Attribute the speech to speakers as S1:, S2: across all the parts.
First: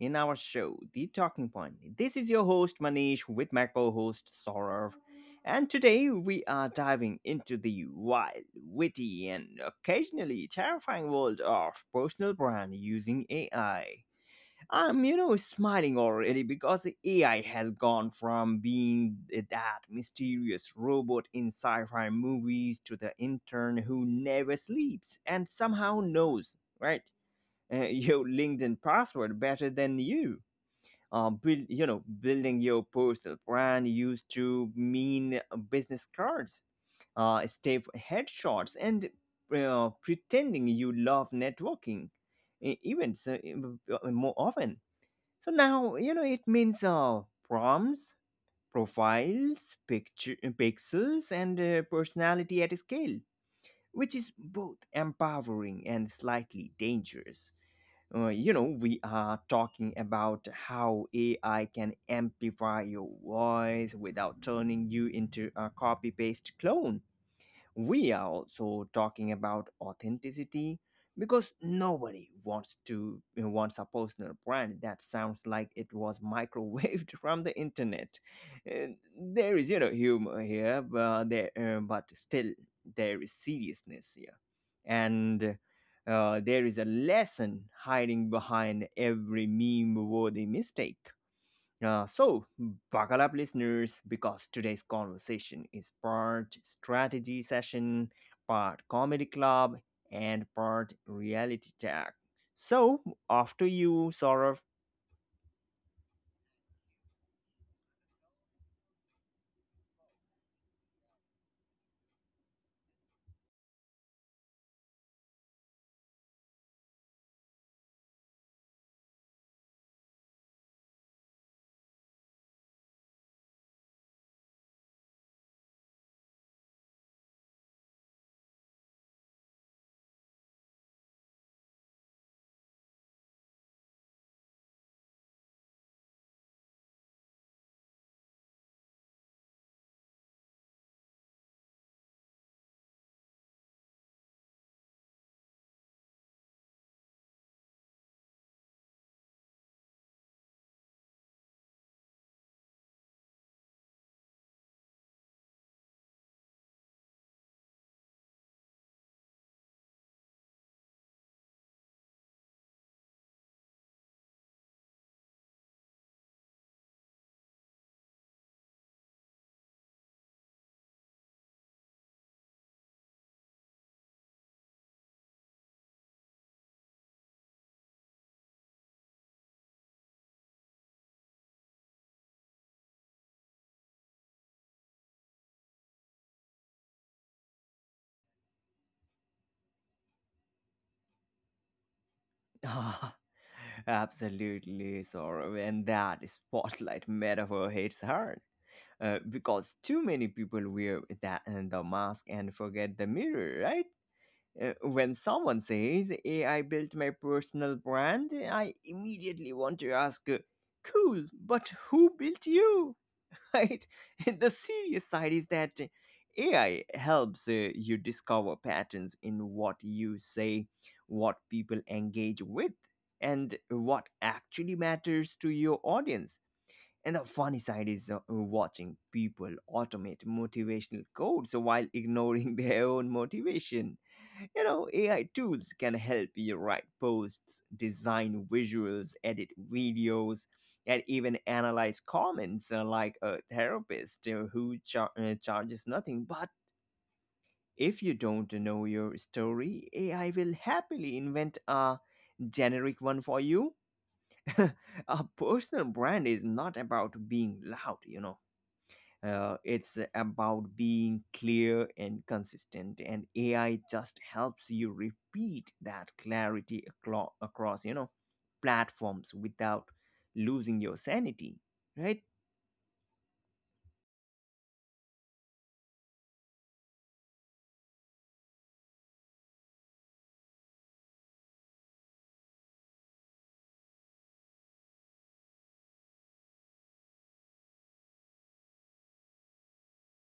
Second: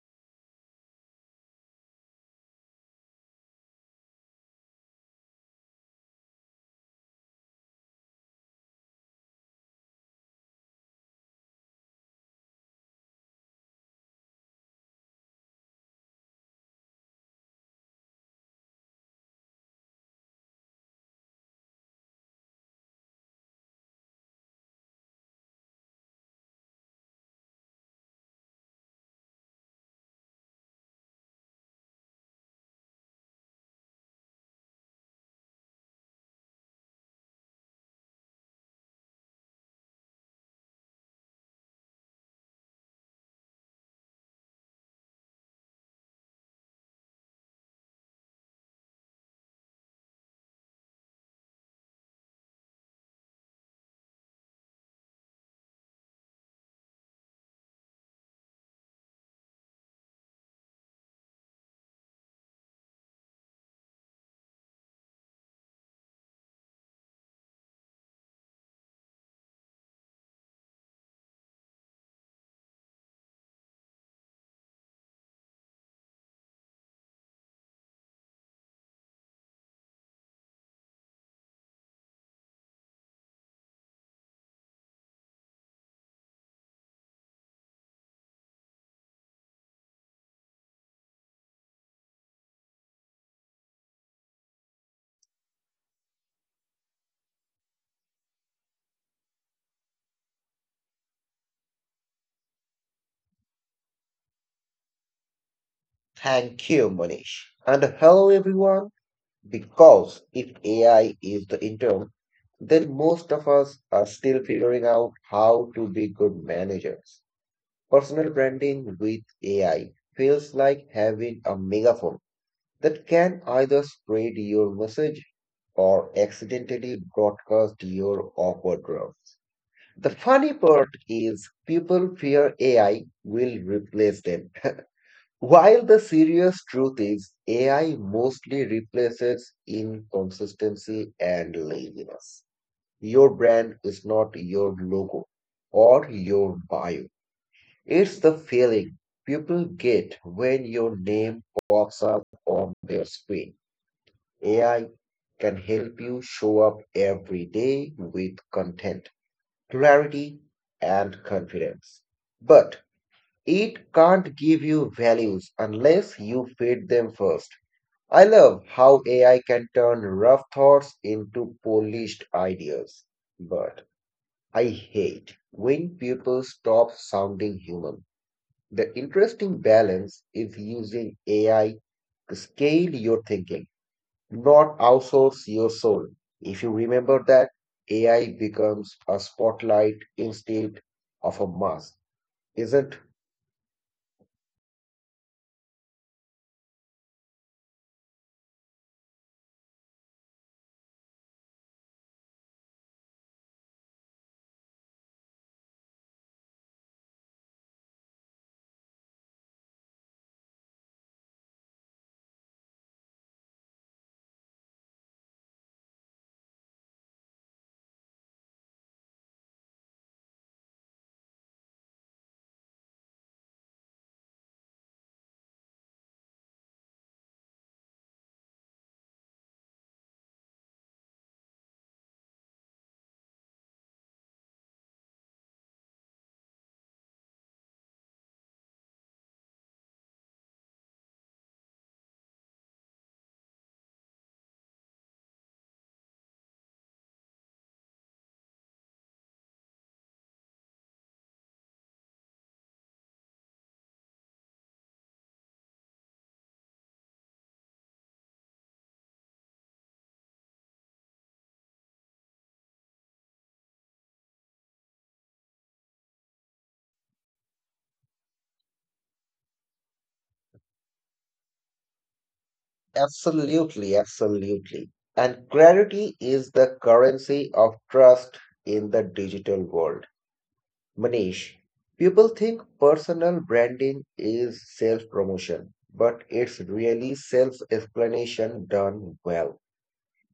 S1: in our show, The Talking Point. This is your host, Manish, with my co host, Saurav. And today we are diving into the wild, witty, and occasionally terrifying world of personal brand using AI. I'm smiling already because AI has gone from being that mysterious robot in sci fi movies to the intern who never sleeps and somehow knows, right? Your LinkedIn password better than you. Building your personal brand used to mean business cards, stiff headshots, and pretending you love networking events more often. So now, it means prompts, profiles, picture, pixels, and personality at scale, which is both empowering and slightly dangerous. We are talking about how AI can amplify your voice without turning you into a copy paste clone. We are also talking about authenticity because nobody wants a personal brand that sounds like it was microwaved from the internet. And there is humor here, but still there is seriousness here, and there is a lesson hiding behind every meme-worthy mistake. So, buckle up, listeners, because today's conversation is part strategy session, part comedy club, and part reality check. So, after you, Saurav.
S2: Thank you, Manish. And hello, everyone. Because if AI is the intern, then most of us are still figuring out how to be good managers. Personal branding with AI feels like having a megaphone that can either spread your message or accidentally broadcast your awkward drafts. The funny part is people fear AI will replace them. While the serious truth is AI mostly replaces inconsistency and laziness. Your brand is not your logo or your bio. It's the feeling people get when your name pops up on their screen. AI can help you show up every day with content, clarity, and confidence. But it can't give you values unless you feed them first. I love how AI can turn rough thoughts into polished ideas. But I hate when people stop sounding human. The interesting balance is using AI to scale your thinking, not outsource your soul. If you remember that, AI becomes a spotlight instead of a mask, isn't.
S1: Absolutely, Saurav. And that spotlight metaphor hits hard. Because too many people wear that and the mask and forget the mirror, right? When someone says AI built my personal brand, I immediately want to ask, cool, but who built you? Right? The serious side is that AI helps you discover patterns in what you say, what people engage with, and what actually matters to your audience. And the funny side is watching people automate motivational codes while ignoring their own motivation. AI tools can help you write posts, design visuals, edit videos, and even analyze comments like a therapist who charges nothing. But if you don't know your story, AI will happily invent a generic one for you. A personal brand is not about being loud. It's about being clear and consistent, and AI just helps you repeat that clarity across platforms without losing your sanity, right?
S2: Absolutely, absolutely. And clarity is the currency of trust in the digital world. Manish, people think personal branding is self promotion, but it's really self explanation done well.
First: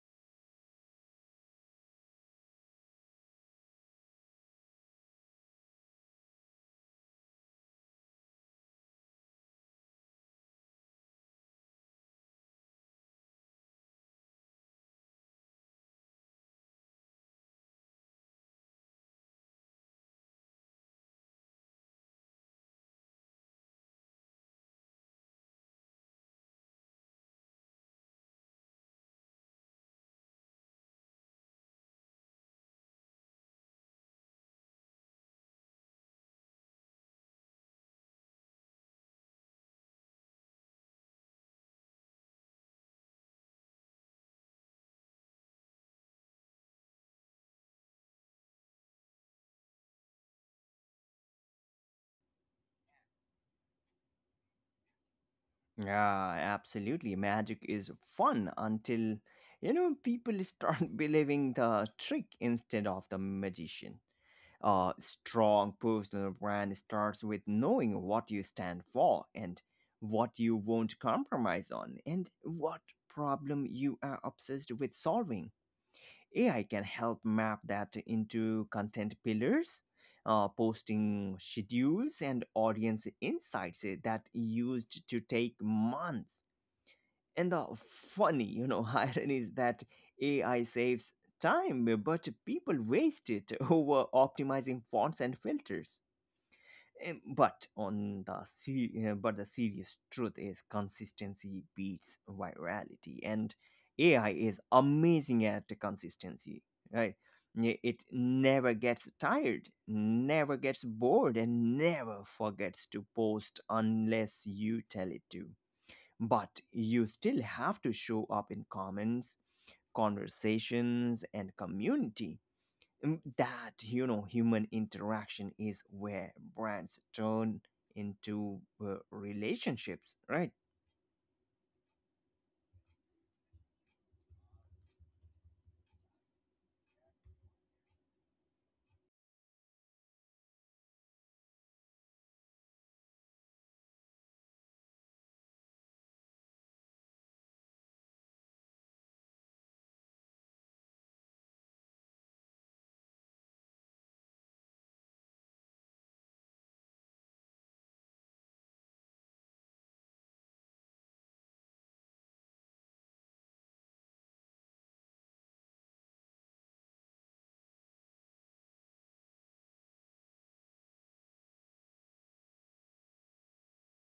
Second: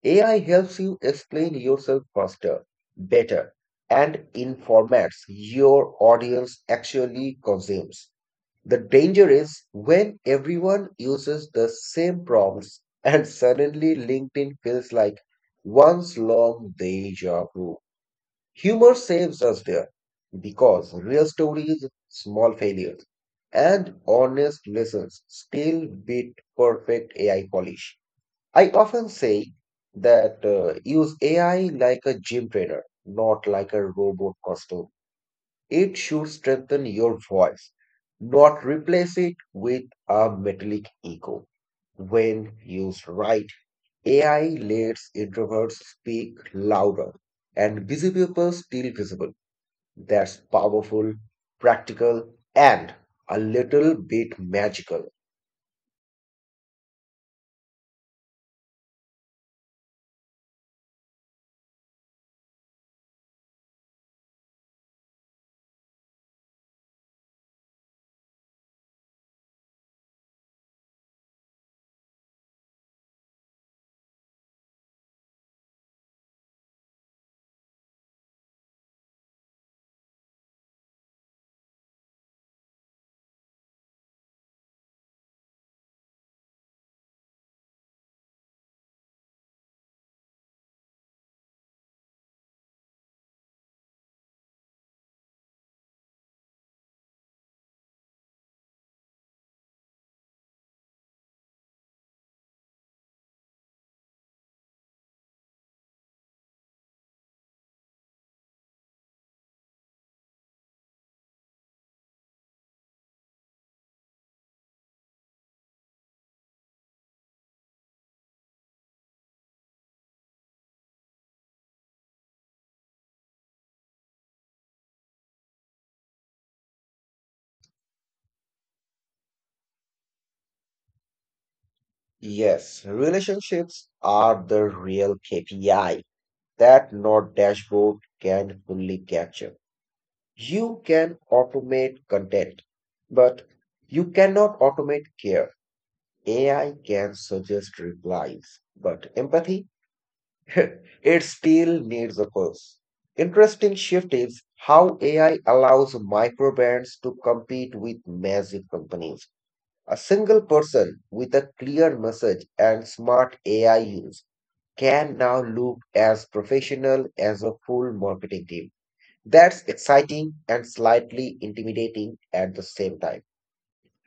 S2: AI helps you explain yourself faster, better, and in formats your audience actually consumes. The danger is when everyone uses the same prompts and suddenly LinkedIn feels like one's long deja vu. Humor saves us there because real stories, small failures, and honest lessons still beat perfect AI polish. I often say that use AI like a gym trainer, not like a robot costume. It should strengthen your voice, not replace it with a metallic echo. When used right, AI lets introverts speak louder and busy people still visible. That's powerful, practical, and a little bit magical.
S1: Yeah, absolutely. Magic is fun until people start believing the trick instead of the magician. A strong personal brand starts with knowing what you stand for and what you won't compromise on and what problem you are obsessed with solving. AI can help map that into content pillars, posting schedules, and audience insights that used to take months. And the funny irony is that AI saves time, but people waste it over optimizing fonts and filters. But the serious truth is consistency beats virality, and AI is amazing at consistency, right? Yeah, it never gets tired, never gets bored, and never forgets to post unless you tell it to. But you still have to show up in comments, conversations, and community. That human interaction is where brands turn into relationships, right?
S2: Yes, relationships are the real KPI that no dashboard can fully capture. You can automate content, but you cannot automate care. AI can suggest replies, but empathy, it still needs a pulse. Interesting shift is how AI allows microbrands to compete with massive companies. A single person with a clear message and smart AI use can now look as professional as a full marketing team. That's exciting and slightly intimidating at the same time.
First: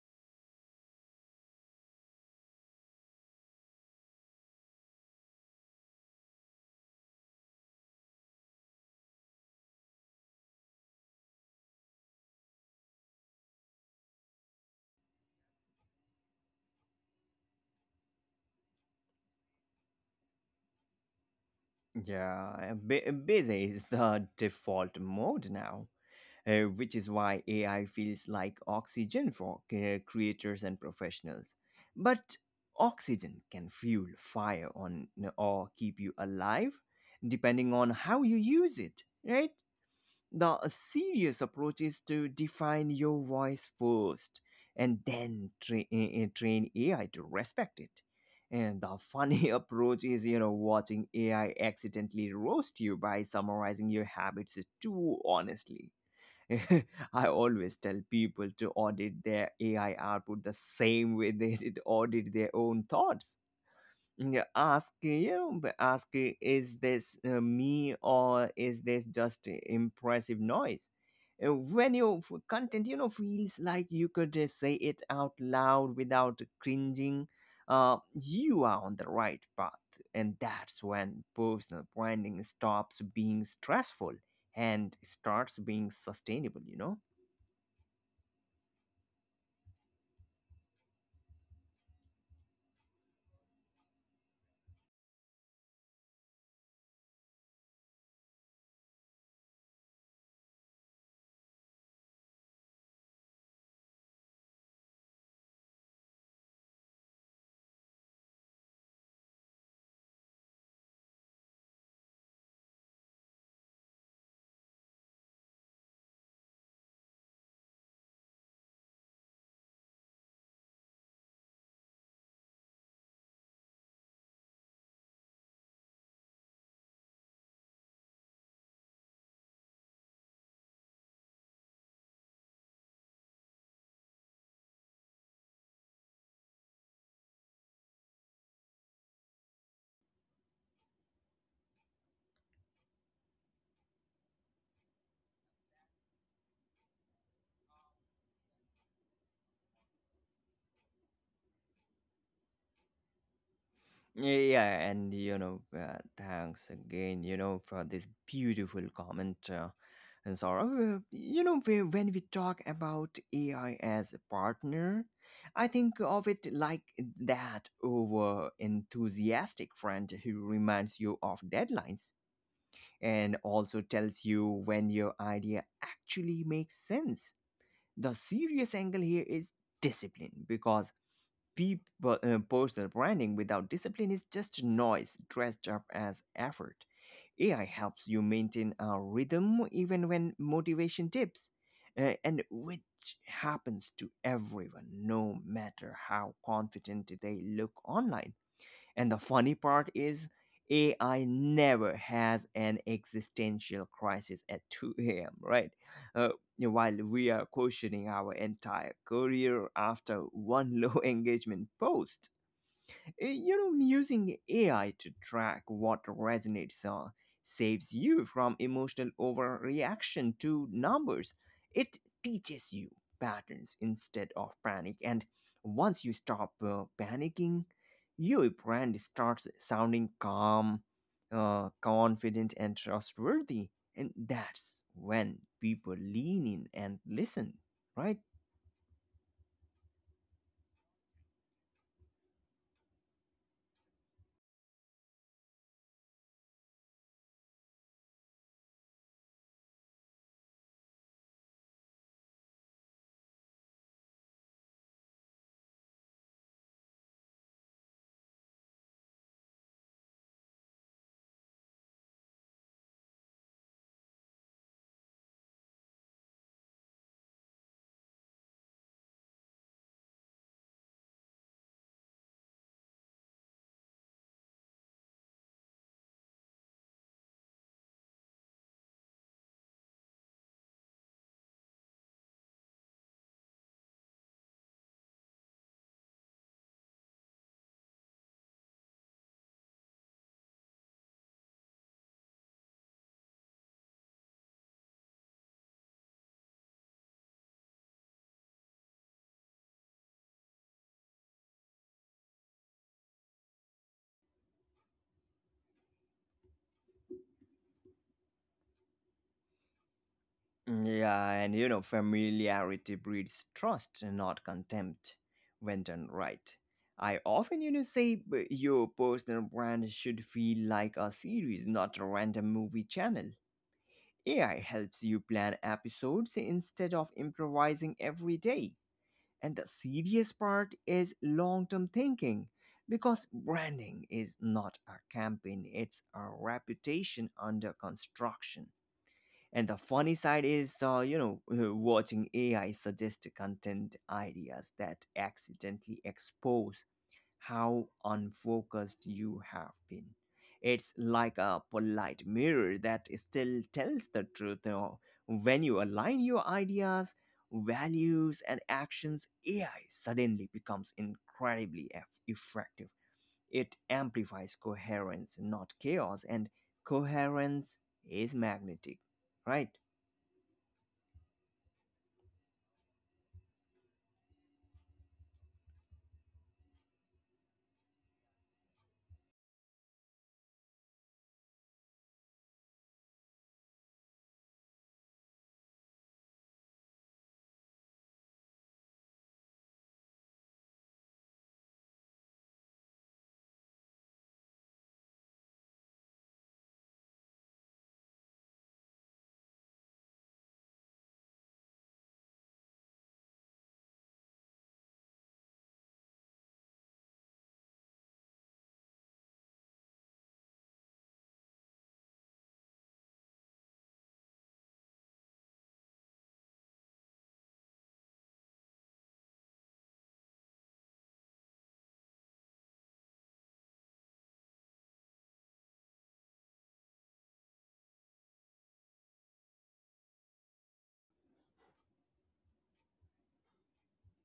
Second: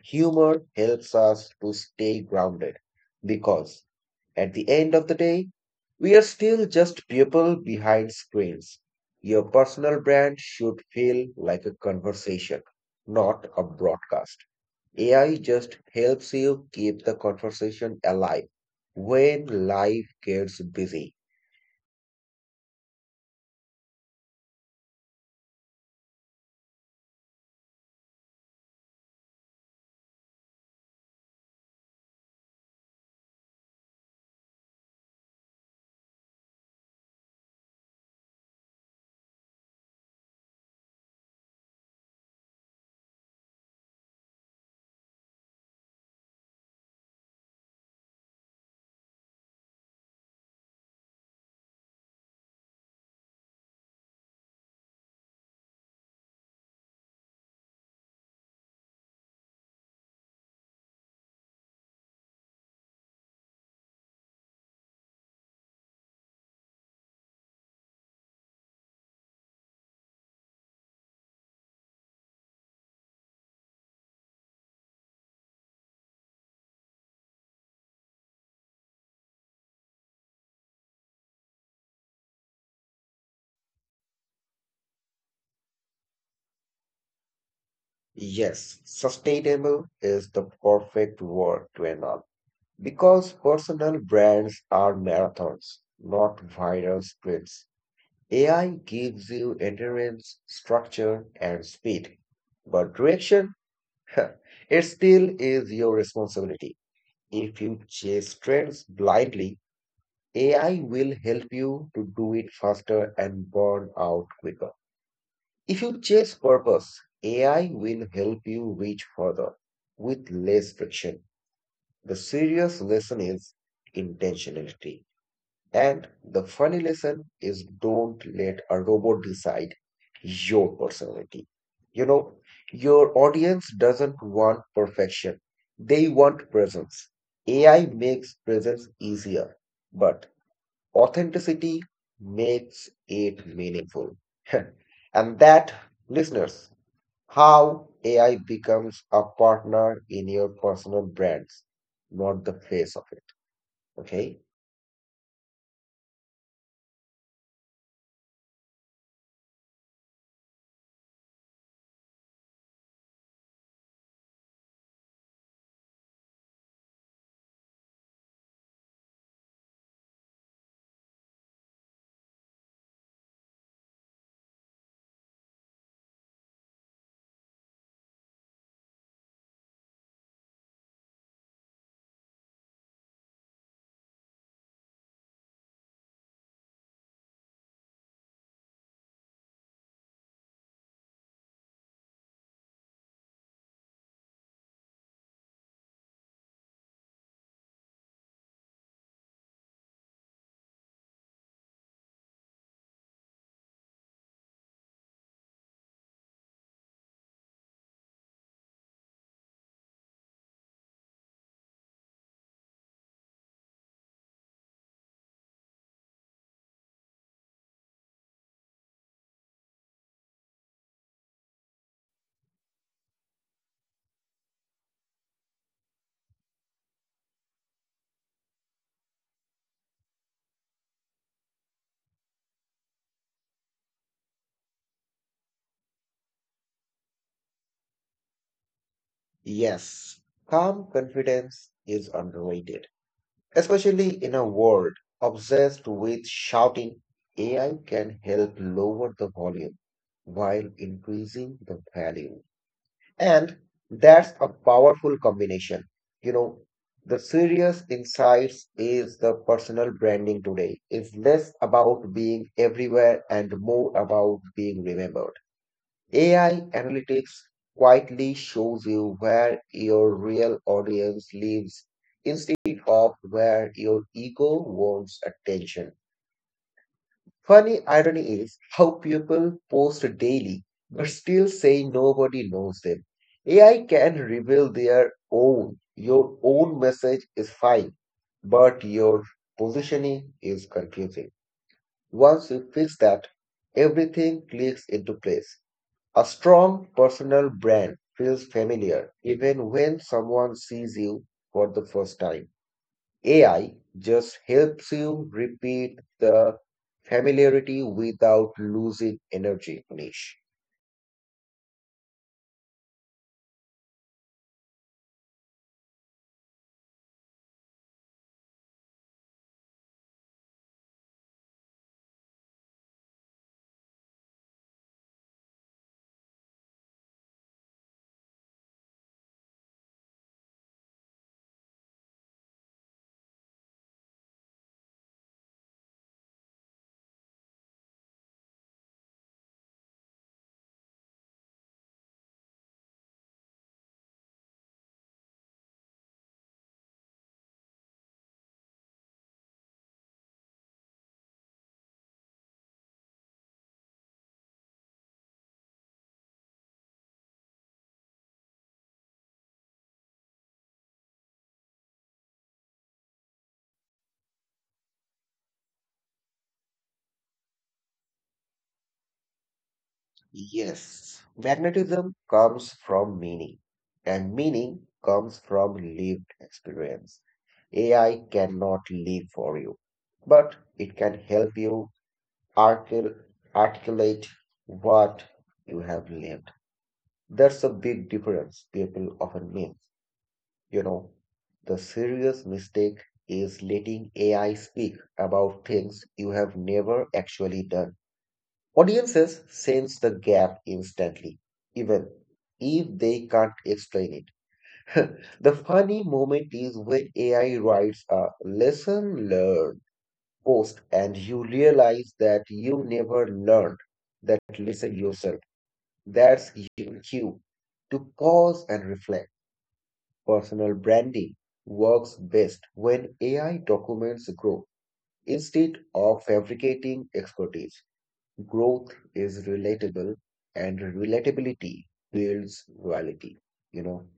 S2: Humor helps us to stay grounded because at the end of the day, we are still just people behind screens. Your personal brand should feel like a conversation, not a broadcast. AI just helps you keep the conversation alive when life gets busy.
S1: Yeah, busy is the default mode now. Which is why AI feels like oxygen for creators and professionals. But oxygen can fuel fire on or keep you alive depending on how you use it, right? The serious approach is to define your voice first and then train AI to respect it. And the funny approach is watching AI accidentally roast you by summarizing your habits too honestly. I always tell people to audit their AI output the same way they did audit their own thoughts. Yeah, ask, is this me or is this just impressive noise. When your content feels like you could just say it out loud without cringing, uh, you are on the right path, and that's when personal branding stops being stressful and starts being sustainable.
S2: Yes, sustainable is the perfect word to announce. Because personal brands are marathons, not viral sprints. AI gives you endurance, structure, and speed. But direction, it still is your responsibility. If you chase trends blindly, AI will help you to do it faster and burn out quicker. If you chase purpose, AI will help you reach further with less friction. The serious lesson is intentionality. And the funny lesson is don't let a robot decide your personality. You know, your audience doesn't want perfection, they want presence. AI makes presence easier, but authenticity makes it meaningful. And that, listeners, how AI becomes a partner in your personal brands, not the face of it. Okay.
S1: Yeah, and thanks again, for this beautiful comment. And Saurav, when we talk about AI as a partner, I think of it like that over enthusiastic friend who reminds you of deadlines and also tells you when your idea actually makes sense. The serious angle here is discipline because personal branding without discipline is just noise dressed up as effort. AI helps you maintain a rhythm even when motivation dips, and which happens to everyone, no matter how confident they look online. And the funny part is, AI never has an existential crisis at 2 a.m., right? Uh, while we are questioning our entire career after one low engagement post. Using AI to track what resonates saves you from emotional overreaction to numbers. It teaches you patterns instead of panic. And once you stop panicking, your brand starts sounding calm, confident, and trustworthy. And that's when people lean in and listen, right?
S2: Yes, calm confidence is underrated, especially in a world obsessed with shouting. AI can help lower the volume while increasing the value. And that's a powerful combination. You know, the serious insights is the personal branding today is less about being everywhere and more about being remembered. AI analytics quietly shows you where your real audience lives instead of where your ego wants attention. Funny irony is how people post daily but still say nobody knows them. AI can reveal their own. Your own message is fine, but your positioning is confusing. Once you fix that, everything clicks into place. A strong personal brand feels familiar even when someone sees you for the first time. AI just helps you repeat the familiarity without losing energy, Nish.
S1: Mm, yeah, and familiarity breeds trust and not contempt when done right. I often say your personal brand should feel like a series, not a random movie channel. AI helps you plan episodes instead of improvising every day. And the serious part is long term thinking because branding is not a campaign, it's a reputation under construction. And the funny side is watching AI suggest content ideas that accidentally expose how unfocused you have been. It's like a polite mirror that still tells the truth. When you align your ideas, values, and actions, AI suddenly becomes incredibly effective. It amplifies coherence, not chaos, and coherence is magnetic, right?
S2: Yes, magnetism comes from meaning, and meaning comes from lived experience. AI cannot live for you, but it can help you articul- articulate what you have lived. That's a big difference people often make. You know, the serious mistake is letting AI speak about things you have never actually done. Audiences sense the gap instantly, even if they can't explain it. The funny moment is when AI writes a lesson learned post and you realize that you never learned that lesson yourself. That's your cue to pause and reflect. Personal branding works best when AI documents growth instead of fabricating expertise. Growth is relatable and relatability builds loyalty. You know,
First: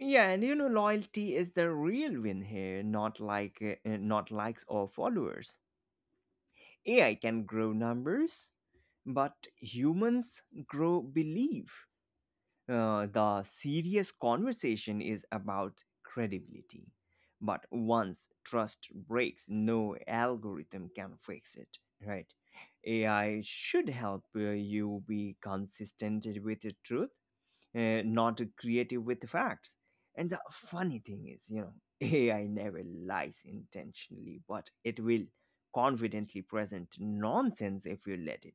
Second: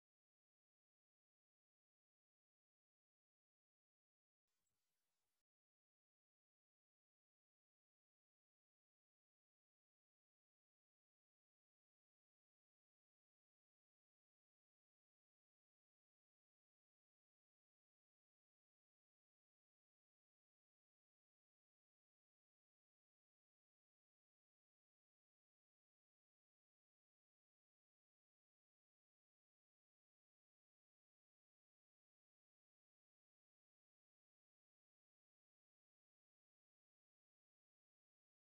S1: Yeah, and loyalty is the real win here, not likes or followers. AI can grow numbers, but humans grow belief. The serious conversation is about credibility. But once trust breaks, no algorithm can fix it, right? AI should help you be consistent with the truth, not creative with facts. And the funny thing is AI never lies intentionally, but it will confidently present nonsense if you let it.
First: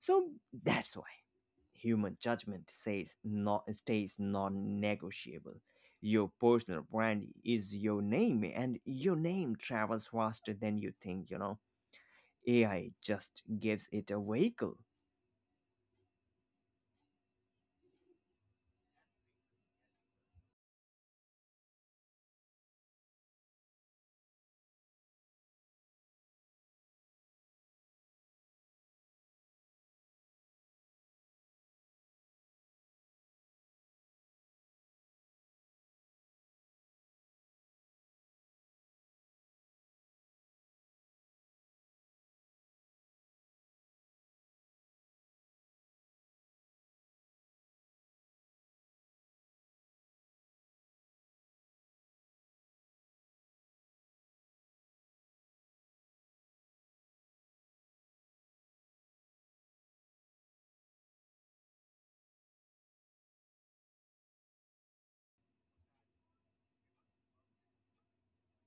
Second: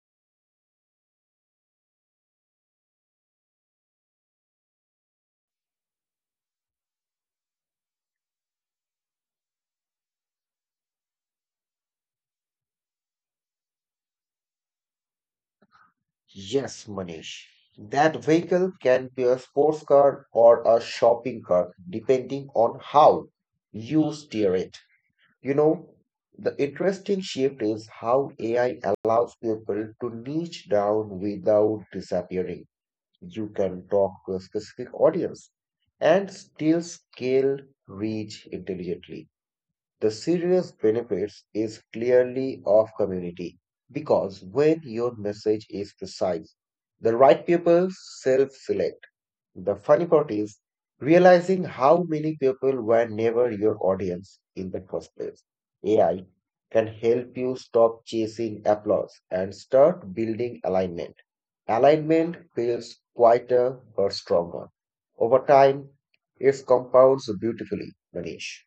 S1: So that's why human judgment says not stays non-negotiable. Your personal brand is your name, and your name travels faster than you think. AI just gives it a vehicle.
S2: yes, Manish. That vehicle can be a sports car or a shopping cart, depending on how you steer it. You know, the interesting shift is how AI allows people to niche down without disappearing. You can talk to a specific audience and still scale reach intelligently. The serious benefits is clearly of community because when your message is precise, the right people self select. The funny part is realizing how many people were never your audience in the first place. AI can help you stop chasing applause and start building alignment. Alignment feels quieter but stronger. Over time, it compounds beautifully, Manish.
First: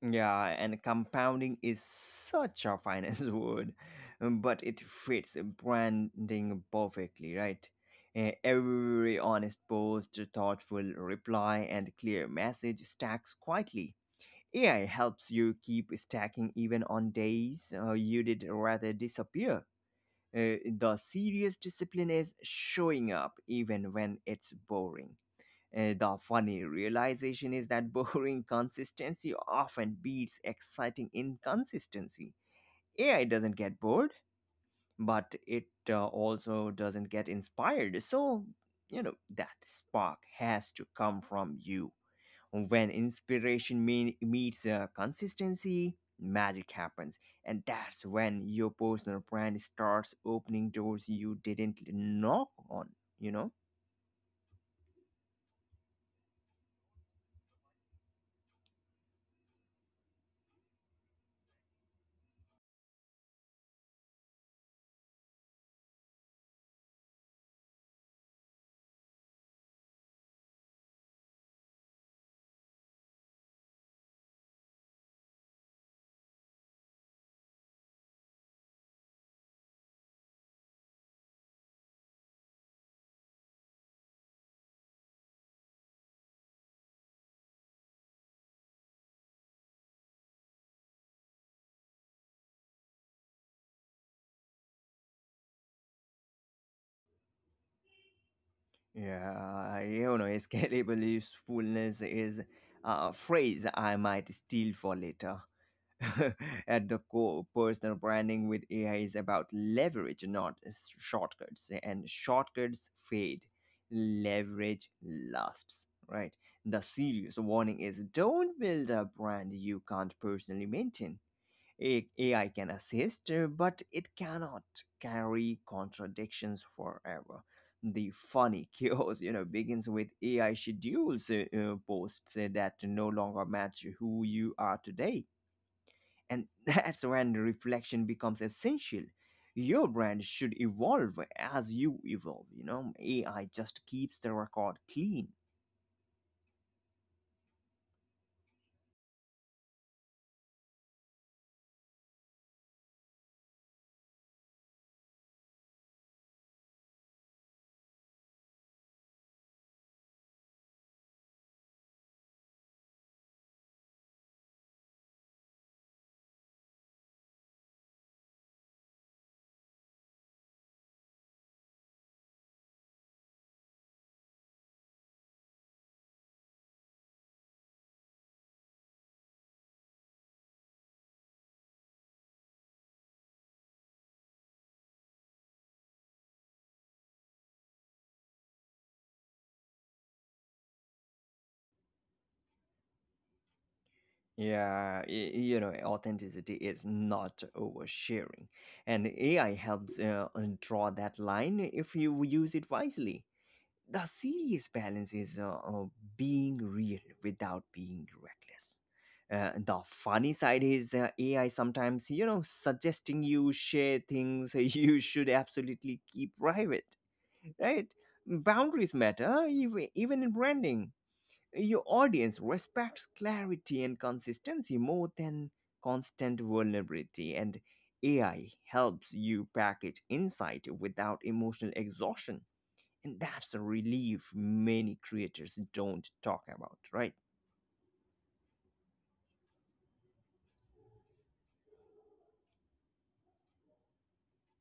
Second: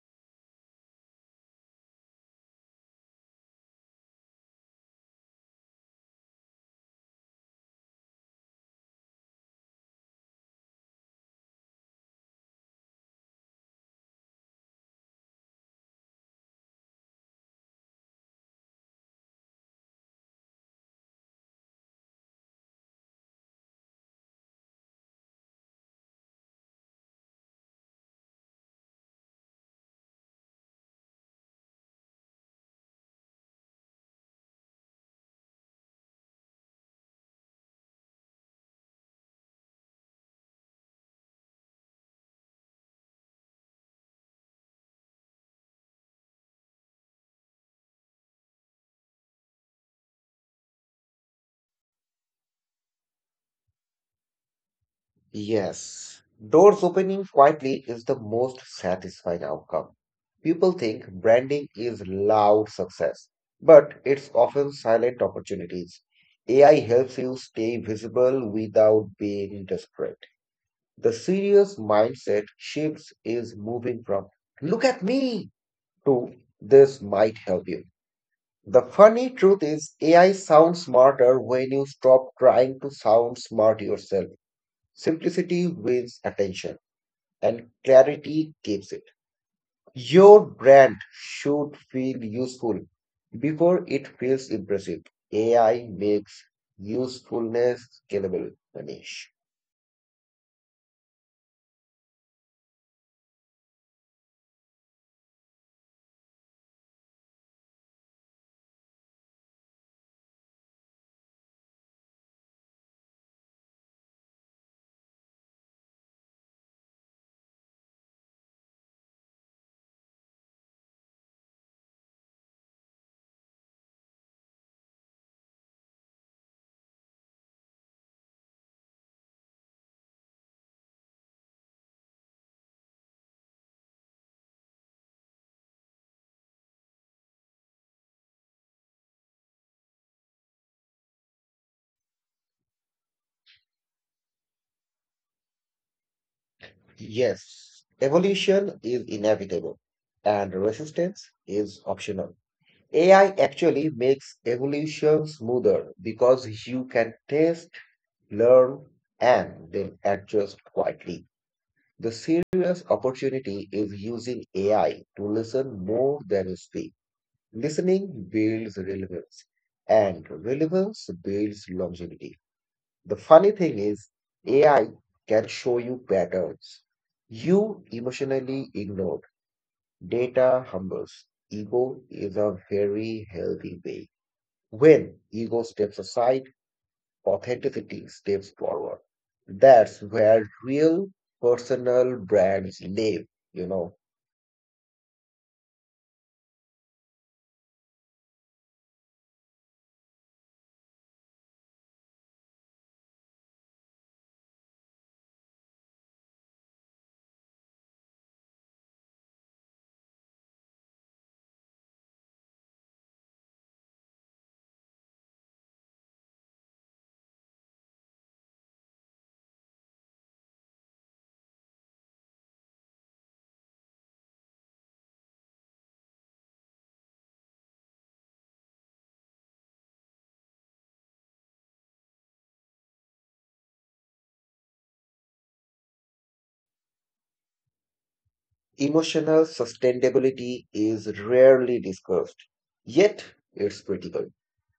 S1: Yeah, and compounding is such a finance word, but it fits branding perfectly, right? Every honest post, thoughtful reply, and clear message stacks quietly. AI helps you keep stacking even on days you did rather disappear. The serious discipline is showing up even when it's boring. The funny realization is that boring consistency often beats exciting inconsistency. AI doesn't get bored, but it also doesn't get inspired. So, that spark has to come from you. When inspiration meets consistency, magic happens. And that's when your personal brand starts opening doors you didn't knock on, you know?
S2: Yes. Doors opening quietly is the most satisfying outcome. People think branding is loud success, but it's often silent opportunities. AI helps you stay visible without being desperate. The serious mindset shifts is moving from look at me to this might help you. The funny truth is, AI sounds smarter when you stop trying to sound smart yourself. Simplicity wins attention, and clarity keeps it. Your brand should feel useful before it feels impressive. AI makes usefulness scalable, Manish.
S1: Yeah, scalable usefulness is a phrase I might steal for later. At the core, personal branding with AI is about leverage, not shortcuts. And shortcuts fade, leverage lasts, right? The serious warning is don't build a brand you can't personally maintain. AI can assist, but it cannot carry contradictions forever. The funny chaos begins with AI schedules posts that no longer match who you are today. And that's when reflection becomes essential. Your brand should evolve as you evolve. AI just keeps the record clean.
S2: Yes, evolution is inevitable, and resistance is optional. AI actually makes evolution smoother because you can test, learn, and then adjust quietly. The serious opportunity is using AI to listen more than speak. Listening builds relevance, and relevance builds longevity. The funny thing is, AI can show you patterns you emotionally ignored. Data humbles. Ego is a very healthy way when ego steps aside, authenticity steps forward. That's where real personal brands live, you know.
S1: Yeah, authenticity is not oversharing, and AI helps draw that line if you use it wisely. The serious balance is being real without being reckless. The funny side is AI sometimes suggesting you share things you should absolutely keep private, right? Boundaries matter, even in branding. Your audience respects clarity and consistency more than constant vulnerability, and AI helps you package insight without emotional exhaustion. And that's a relief many creators don't talk about, right?
S2: Emotional sustainability is rarely discussed, yet it's critical.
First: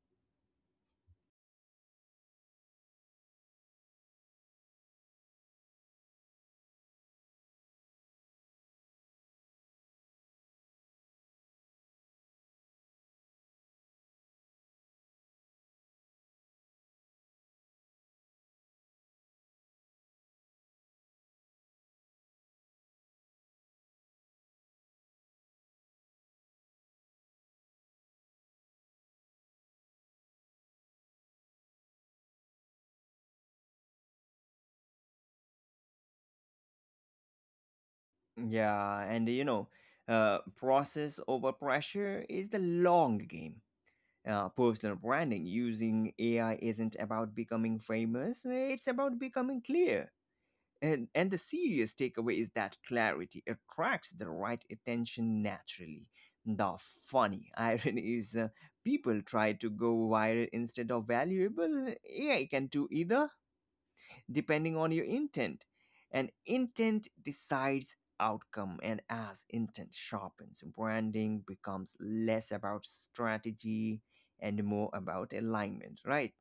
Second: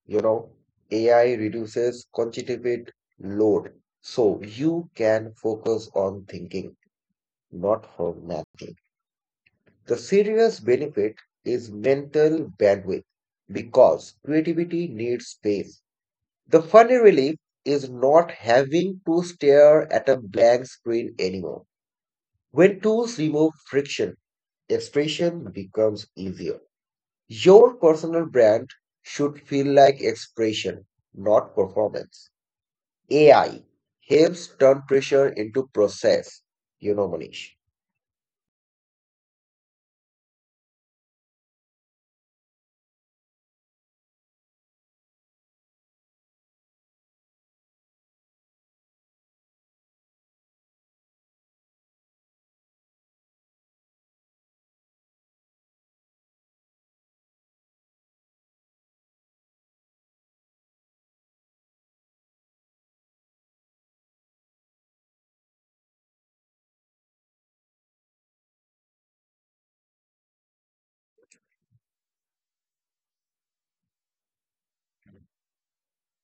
S2: You know, AI reduces quantitative load, so you can focus on thinking, not on mathing. The serious benefit is mental bandwidth because creativity needs space. The funny relief is not having to stare at a blank screen anymore. When tools remove friction, expression becomes easier. Your personal brand should feel like expression, not performance. AI helps turn pressure into process, you know, Manish.
S1: Yeah, and process over pressure is the long game. Personal branding using AI isn't about becoming famous, it's about becoming clear. And the serious takeaway is that clarity attracts the right attention naturally. The funny irony is people try to go viral instead of valuable. AI can do either, depending on your intent. And intent decides outcome, and as intent sharpens, branding becomes less about strategy and more about alignment, right?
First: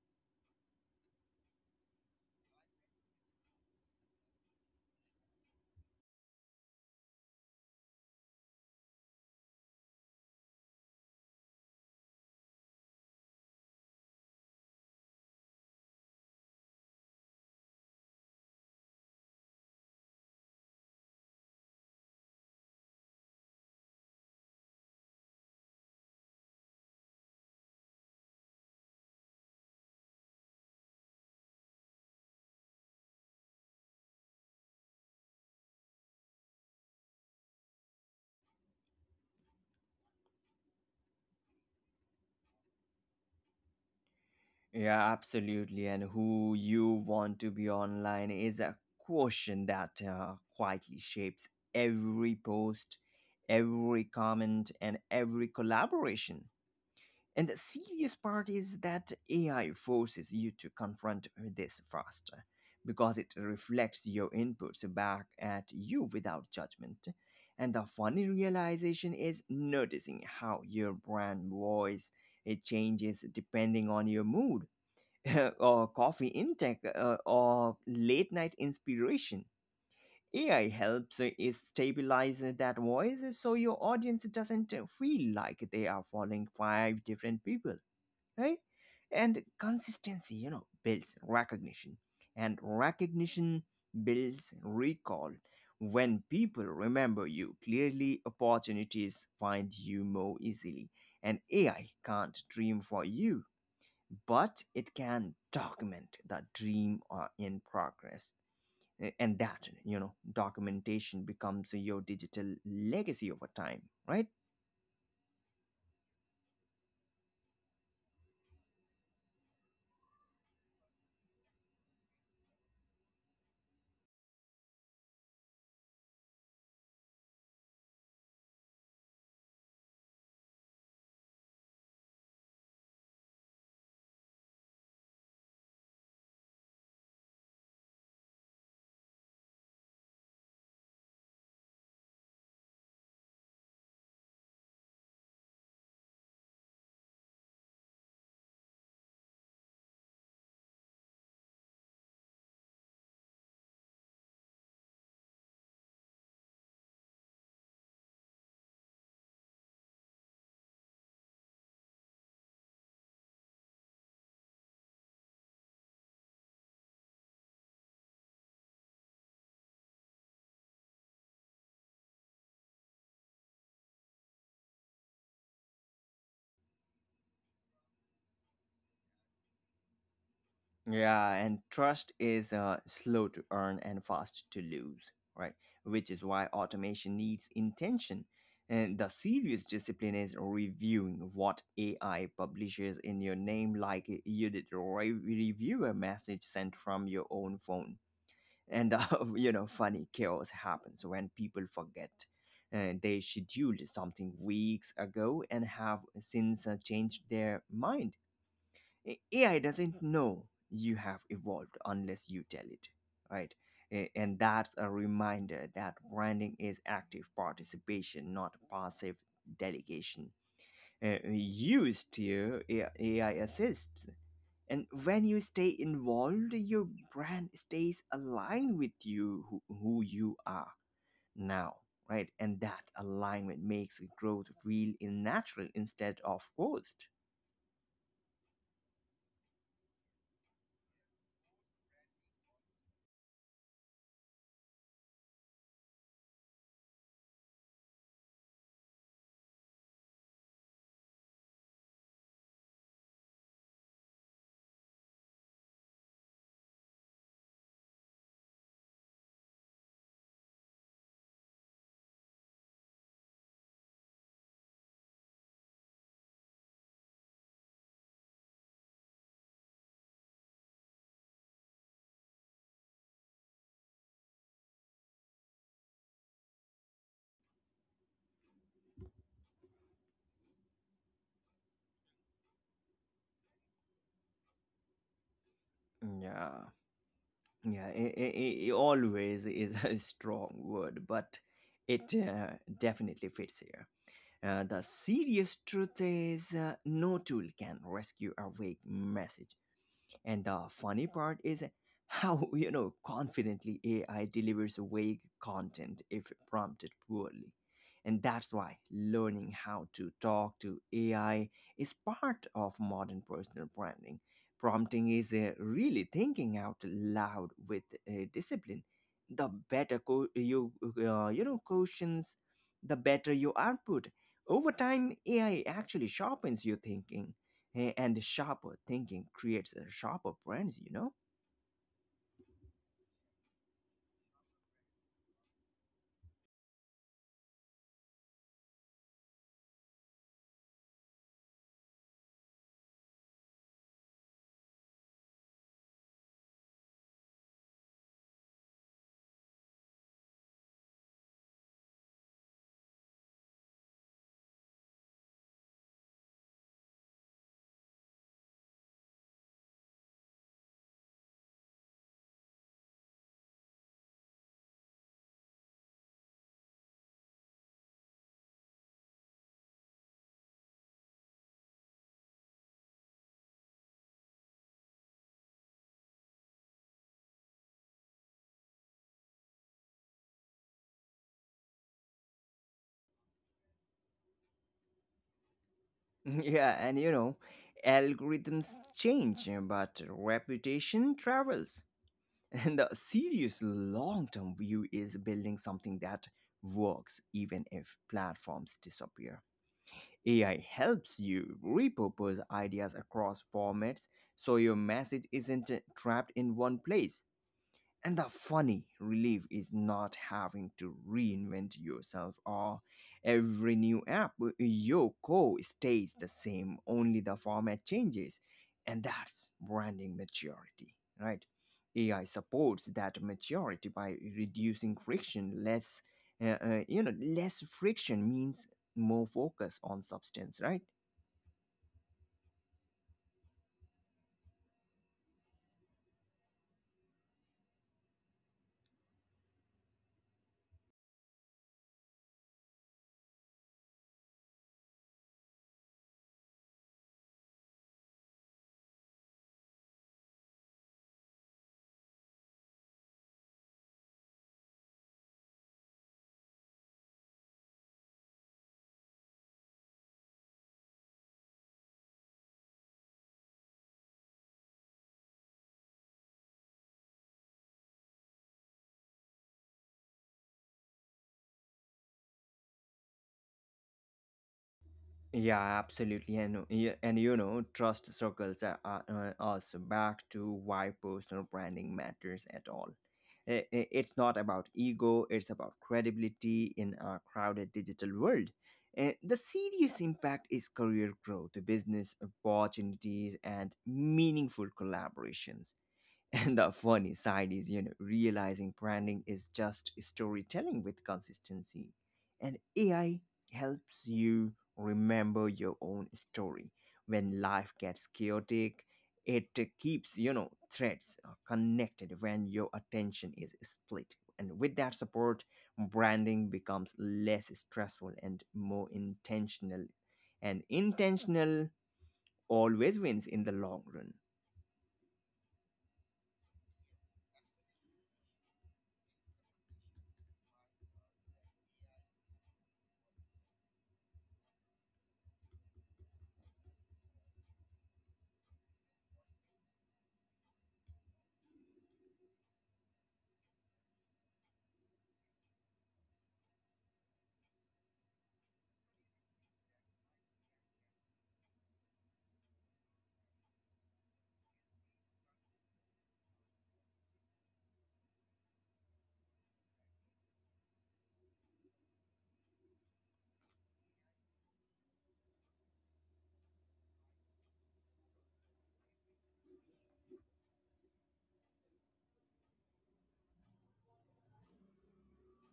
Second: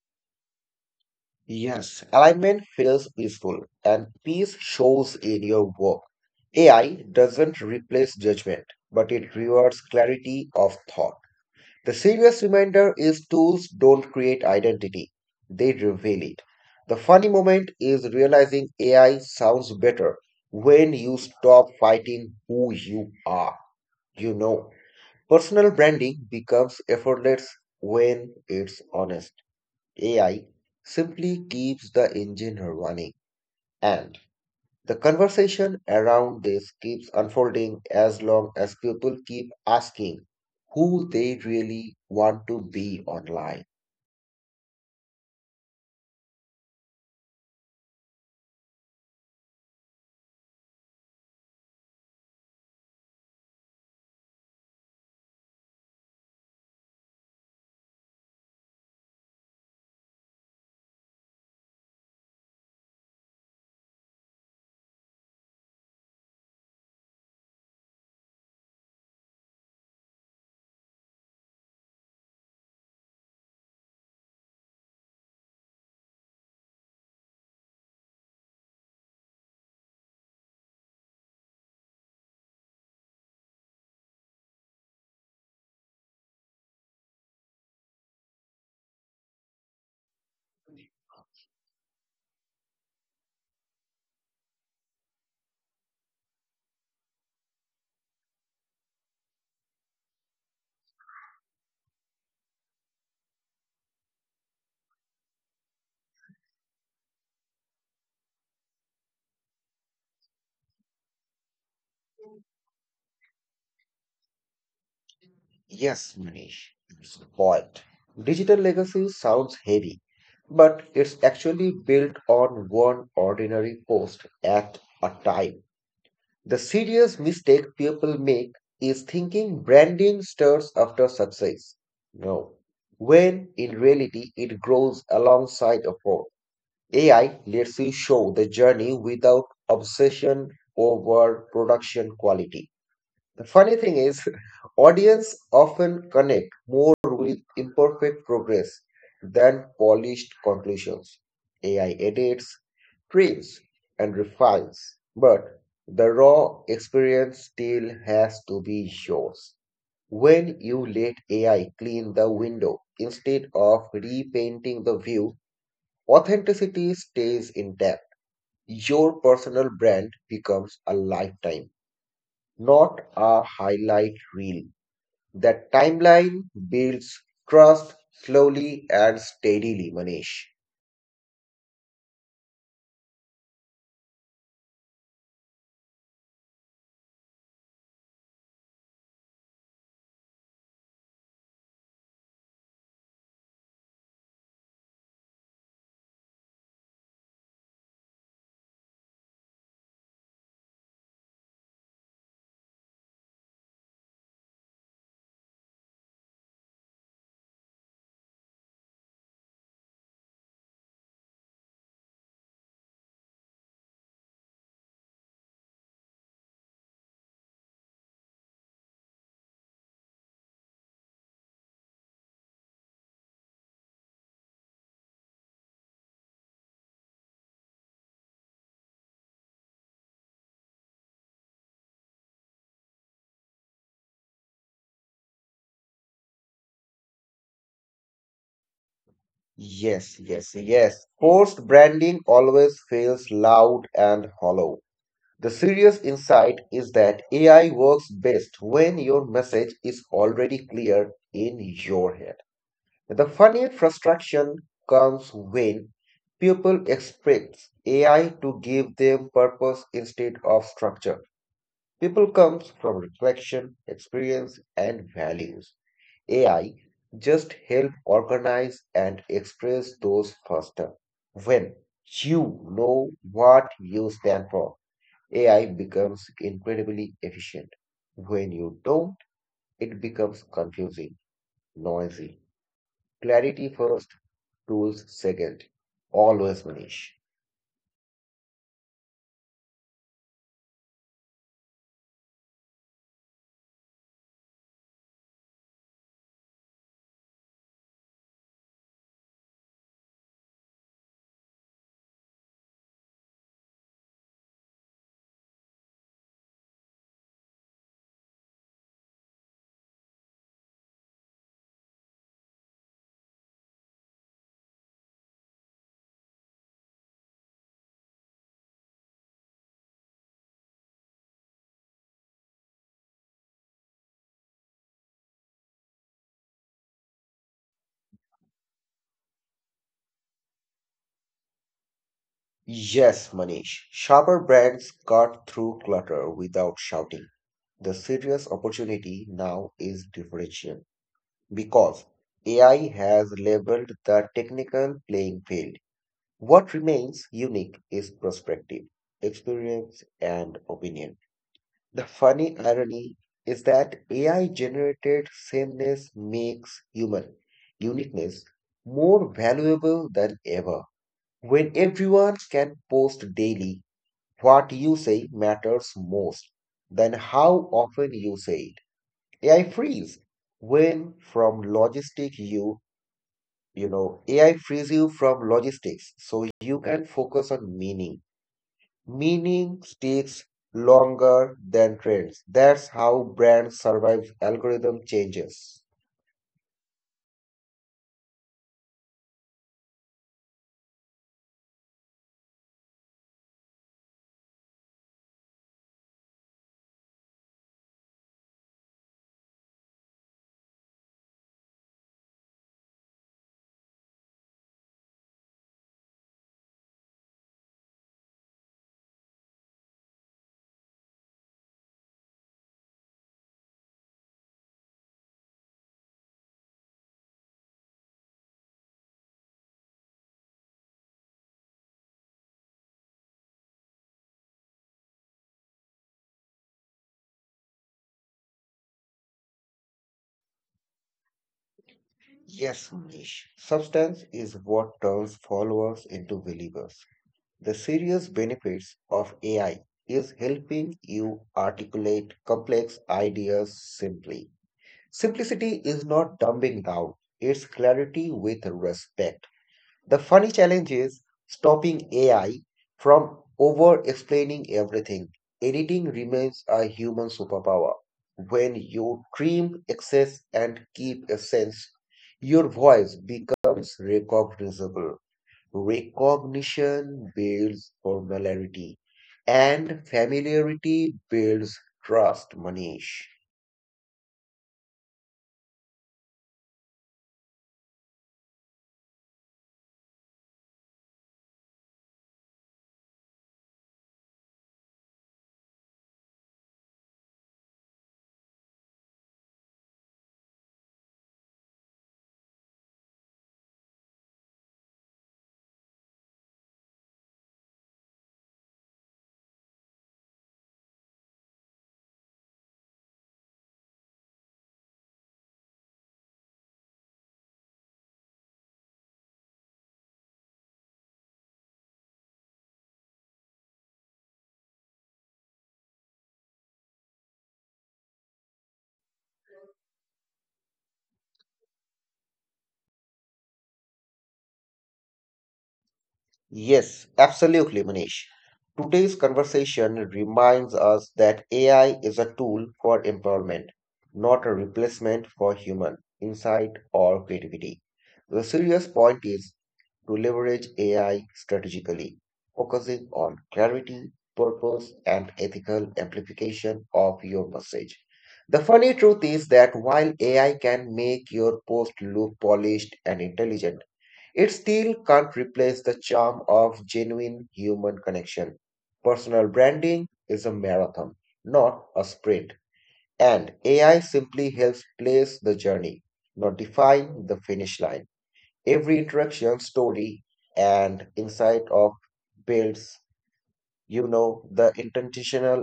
S2: Yes, alignment feels peaceful and peace shows in your work. AI doesn't replace judgment, but it rewards clarity of thought. The serious reminder is tools don't create identity, they reveal it. The funny moment is realizing AI sounds better when you stop fighting who you are. You know, personal branding becomes effortless when it's honest. AI simply keeps the engine running, and the conversation around this keeps unfolding as long as people keep asking who they really want to be online.
S1: Yeah, absolutely. And who you want to be online is a question that quietly shapes every post, every comment, and every collaboration. And the serious part is that AI forces you to confront this faster because it reflects your inputs back at you without judgment. And the funny realization is noticing how your brand voice it changes depending on your mood or coffee intake or late night inspiration. AI helps is stabilize that voice so your audience doesn't feel like they are following five different people, right? And consistency, you know, builds recognition, and recognition builds recall. When people remember you clearly, opportunities find you more easily, and AI can't dream for you, but it can document the dream in progress. And that, you know, documentation becomes your digital legacy over time, right?
S2: Yes, Manish, that's the point. Digital legacy sounds heavy, but it's actually built on one ordinary post at a time. The serious mistake people make is thinking branding starts after success. No. When in reality it grows alongside effort. AI lets you show the journey without obsession over production quality. The funny thing is, audience often connect more with imperfect progress than polished conclusions. AI edits, trims, and refines, but the raw experience still has to be yours. When you let AI clean the window instead of repainting the view, authenticity stays intact. Your personal brand becomes a lifetime, not a highlight reel. That timeline builds trust slowly and steadily, Manish.
S1: Yeah, and trust is slow to earn and fast to lose, right? Which is why automation needs intention, and the serious discipline is reviewing what AI publishes in your name, like you did review a message sent from your own phone. And you know, funny chaos happens when people forget they scheduled something weeks ago and have since changed their mind. AI doesn't know you have evolved unless you tell it, right? And that's a reminder that branding is active participation, not passive delegation. Used to AI assists, and when you stay involved your brand stays aligned with who you are now, right? And that alignment makes growth real and natural instead of forced.
S2: Yes, yes, yes. Forced branding always feels loud and hollow. The serious insight is that AI works best when your message is already clear in your head. The funnier frustration comes when people expect AI to give them purpose instead of structure. People comes from reflection, experience, and values. AI just help organize and express those faster. When you know what you stand for, AI becomes incredibly efficient. When you don't, it becomes confusing, noisy. Clarity first, tools second. Always,
S1: Yeah.
S2: Manish.
S1: Yeah, it always is a strong word, but it definitely fits here. The serious truth is no tool can rescue a vague message. And the funny part is how, you know, confidently AI delivers vague content if prompted poorly. And that's why learning how to talk to AI is part of modern personal branding. Prompting is really thinking out loud with discipline. The better questions, the better your output. Over time, AI actually sharpens your thinking. And sharper thinking creates a sharper brands, you know?
S2: Yes, Manish. Sharper brands cut through clutter without shouting. The serious opportunity now is differential because AI has leveled the technical playing field. What remains unique is perspective, experience, and opinion. The funny irony is that AI generated sameness makes human uniqueness more valuable than ever. When everyone can post daily, what you say matters most than how often you say. AI frees when from logistic you you know AI frees you from logistics so you can focus on meaning. Meaning sticks longer than trends. That's how brands survive algorithm changes.
S1: Yeah, and you know, algorithms change, eh, but reputation travels. And the serious long term view is building something that works even if platforms disappear. AI helps you repurpose ideas across formats so your message isn't trapped in one place. And the funny relief is not having to reinvent yourself or every new app. Your core stays the same, only the format changes. And that's branding maturity, right? AI supports that maturity by reducing friction. You know, less friction means more focus on substance, right?
S2: Yes, Manish. Substance is what turns followers into believers. The serious benefits of AI is helping you articulate complex ideas simply. Simplicity is not dumbing down, it's clarity with respect. The funny challenge is stopping AI from over explaining everything. Editing remains a human superpower. When you trim excess and keep essence, your voice becomes recognizable. Recognition builds familiarity, and familiarity builds trust, Manish.
S1: Yeah, absolutely, and yeah, and you know, trust circles are us back to why personal branding matters at all. It's not about ego; it's about credibility in our crowded digital world. The serious impact is career growth, business opportunities, and meaningful collaborations. And the funny side is, you know, realizing branding is just storytelling with consistency. And AI helps you remember your own story. When life gets chaotic, it keeps, you know, threads connected when your attention is split. And with that support, branding becomes less stressful and more intentional. And intentional always wins in the long run.
S2: Yes, absolutely, Manish. Today's conversation reminds us that AI is a tool for empowerment, not a replacement for human insight or creativity. The serious point is to leverage AI strategically, focusing on clarity, purpose, and ethical amplification of your message. The funny truth is that while AI can make your post look polished and intelligent, it still can't replace the charm of genuine human connection. Personal branding is a marathon, not a sprint, and AI simply helps place the journey, not define the finish line. Every interaction, story, and insight of builds, you know the intentional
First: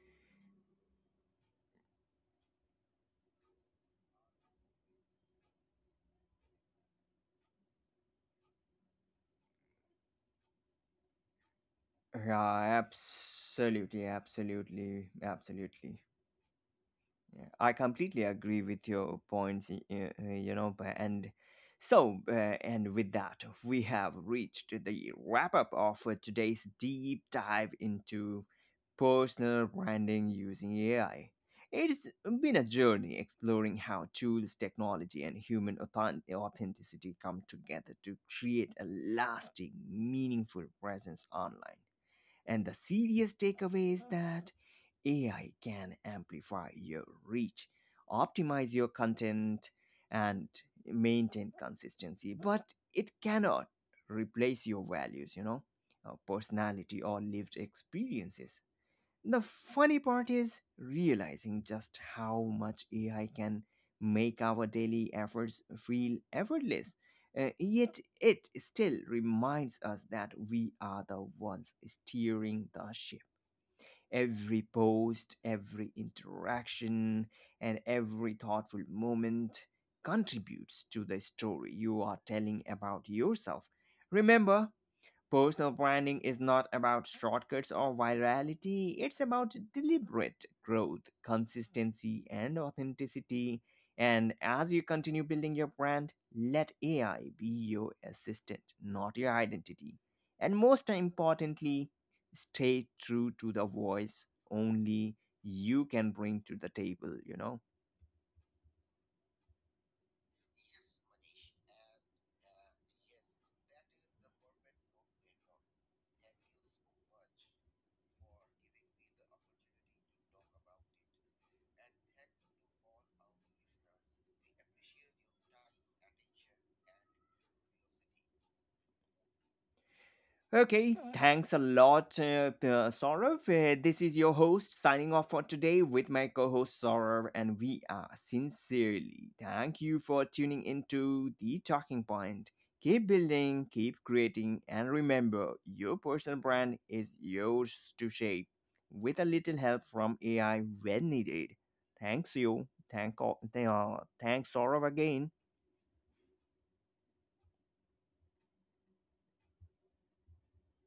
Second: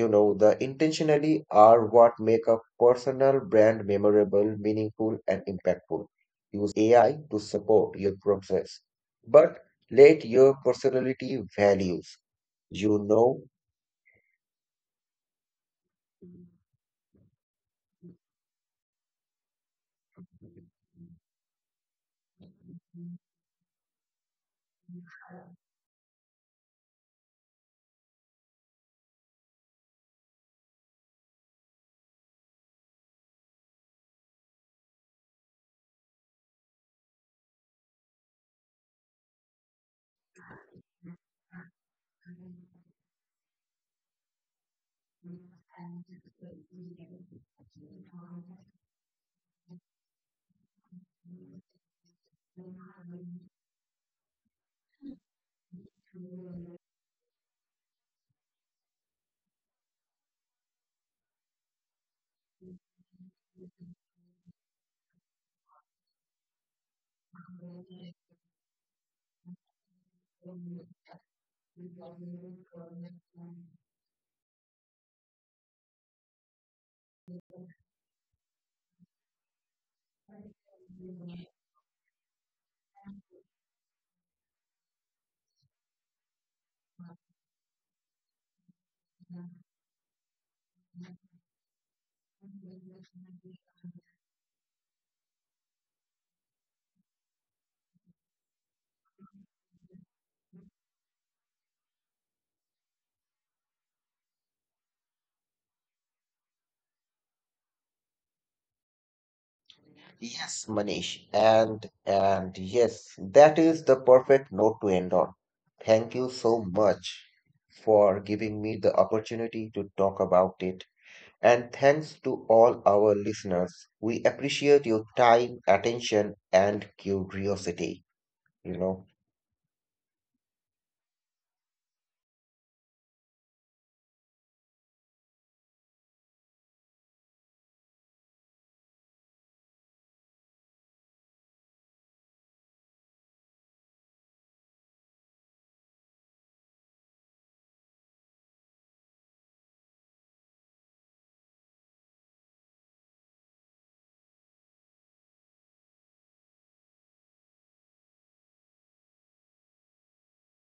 S2: the intentionally are what make a personal brand memorable, meaningful, and impactful. Use AI to support your process, but let your personality values,
S1: Yeah,
S2: you know
S1: absolutely, absolutely, absolutely. Yeah, I completely agree with your points, you know, and with that, we have reached the wrap up of today's deep dive into personal branding using AI. It's been a journey exploring how tools, technology, and human authenticity come together to create a lasting, meaningful presence online. And the serious takeaway is that AI can amplify your reach, optimize your content, and maintain consistency, but it cannot replace your values, you know, personality, or lived experiences. The funny part is realizing just how much AI can make our daily efforts feel effortless. Yet it still reminds us that we are the ones steering the ship. Every post, every interaction, and every thoughtful moment contributes to the story you are telling about yourself. Remember, personal branding is not about shortcuts or virality, it's about deliberate growth, consistency, and authenticity. And as you continue building your brand, let AI be your assistant, not your identity. And most importantly, stay true to the voice only you can bring to the table, you know?
S2: yes, Manish, and yes, that is the perfect note to end on. Thank you so much for giving me the opportunity to talk about it. And thanks to all our listeners. We appreciate your time, attention, and curiosity. You know.
S1: Okay, thanks a lot, Saurav. This is your host signing off for today with my co host Saurav, and we are sincerely thank you for tuning into The Talking Point. Keep building, keep creating, and remember your personal brand is yours to shape with a little help from AI when needed. Thanks, you. Thanks, Saurav, again.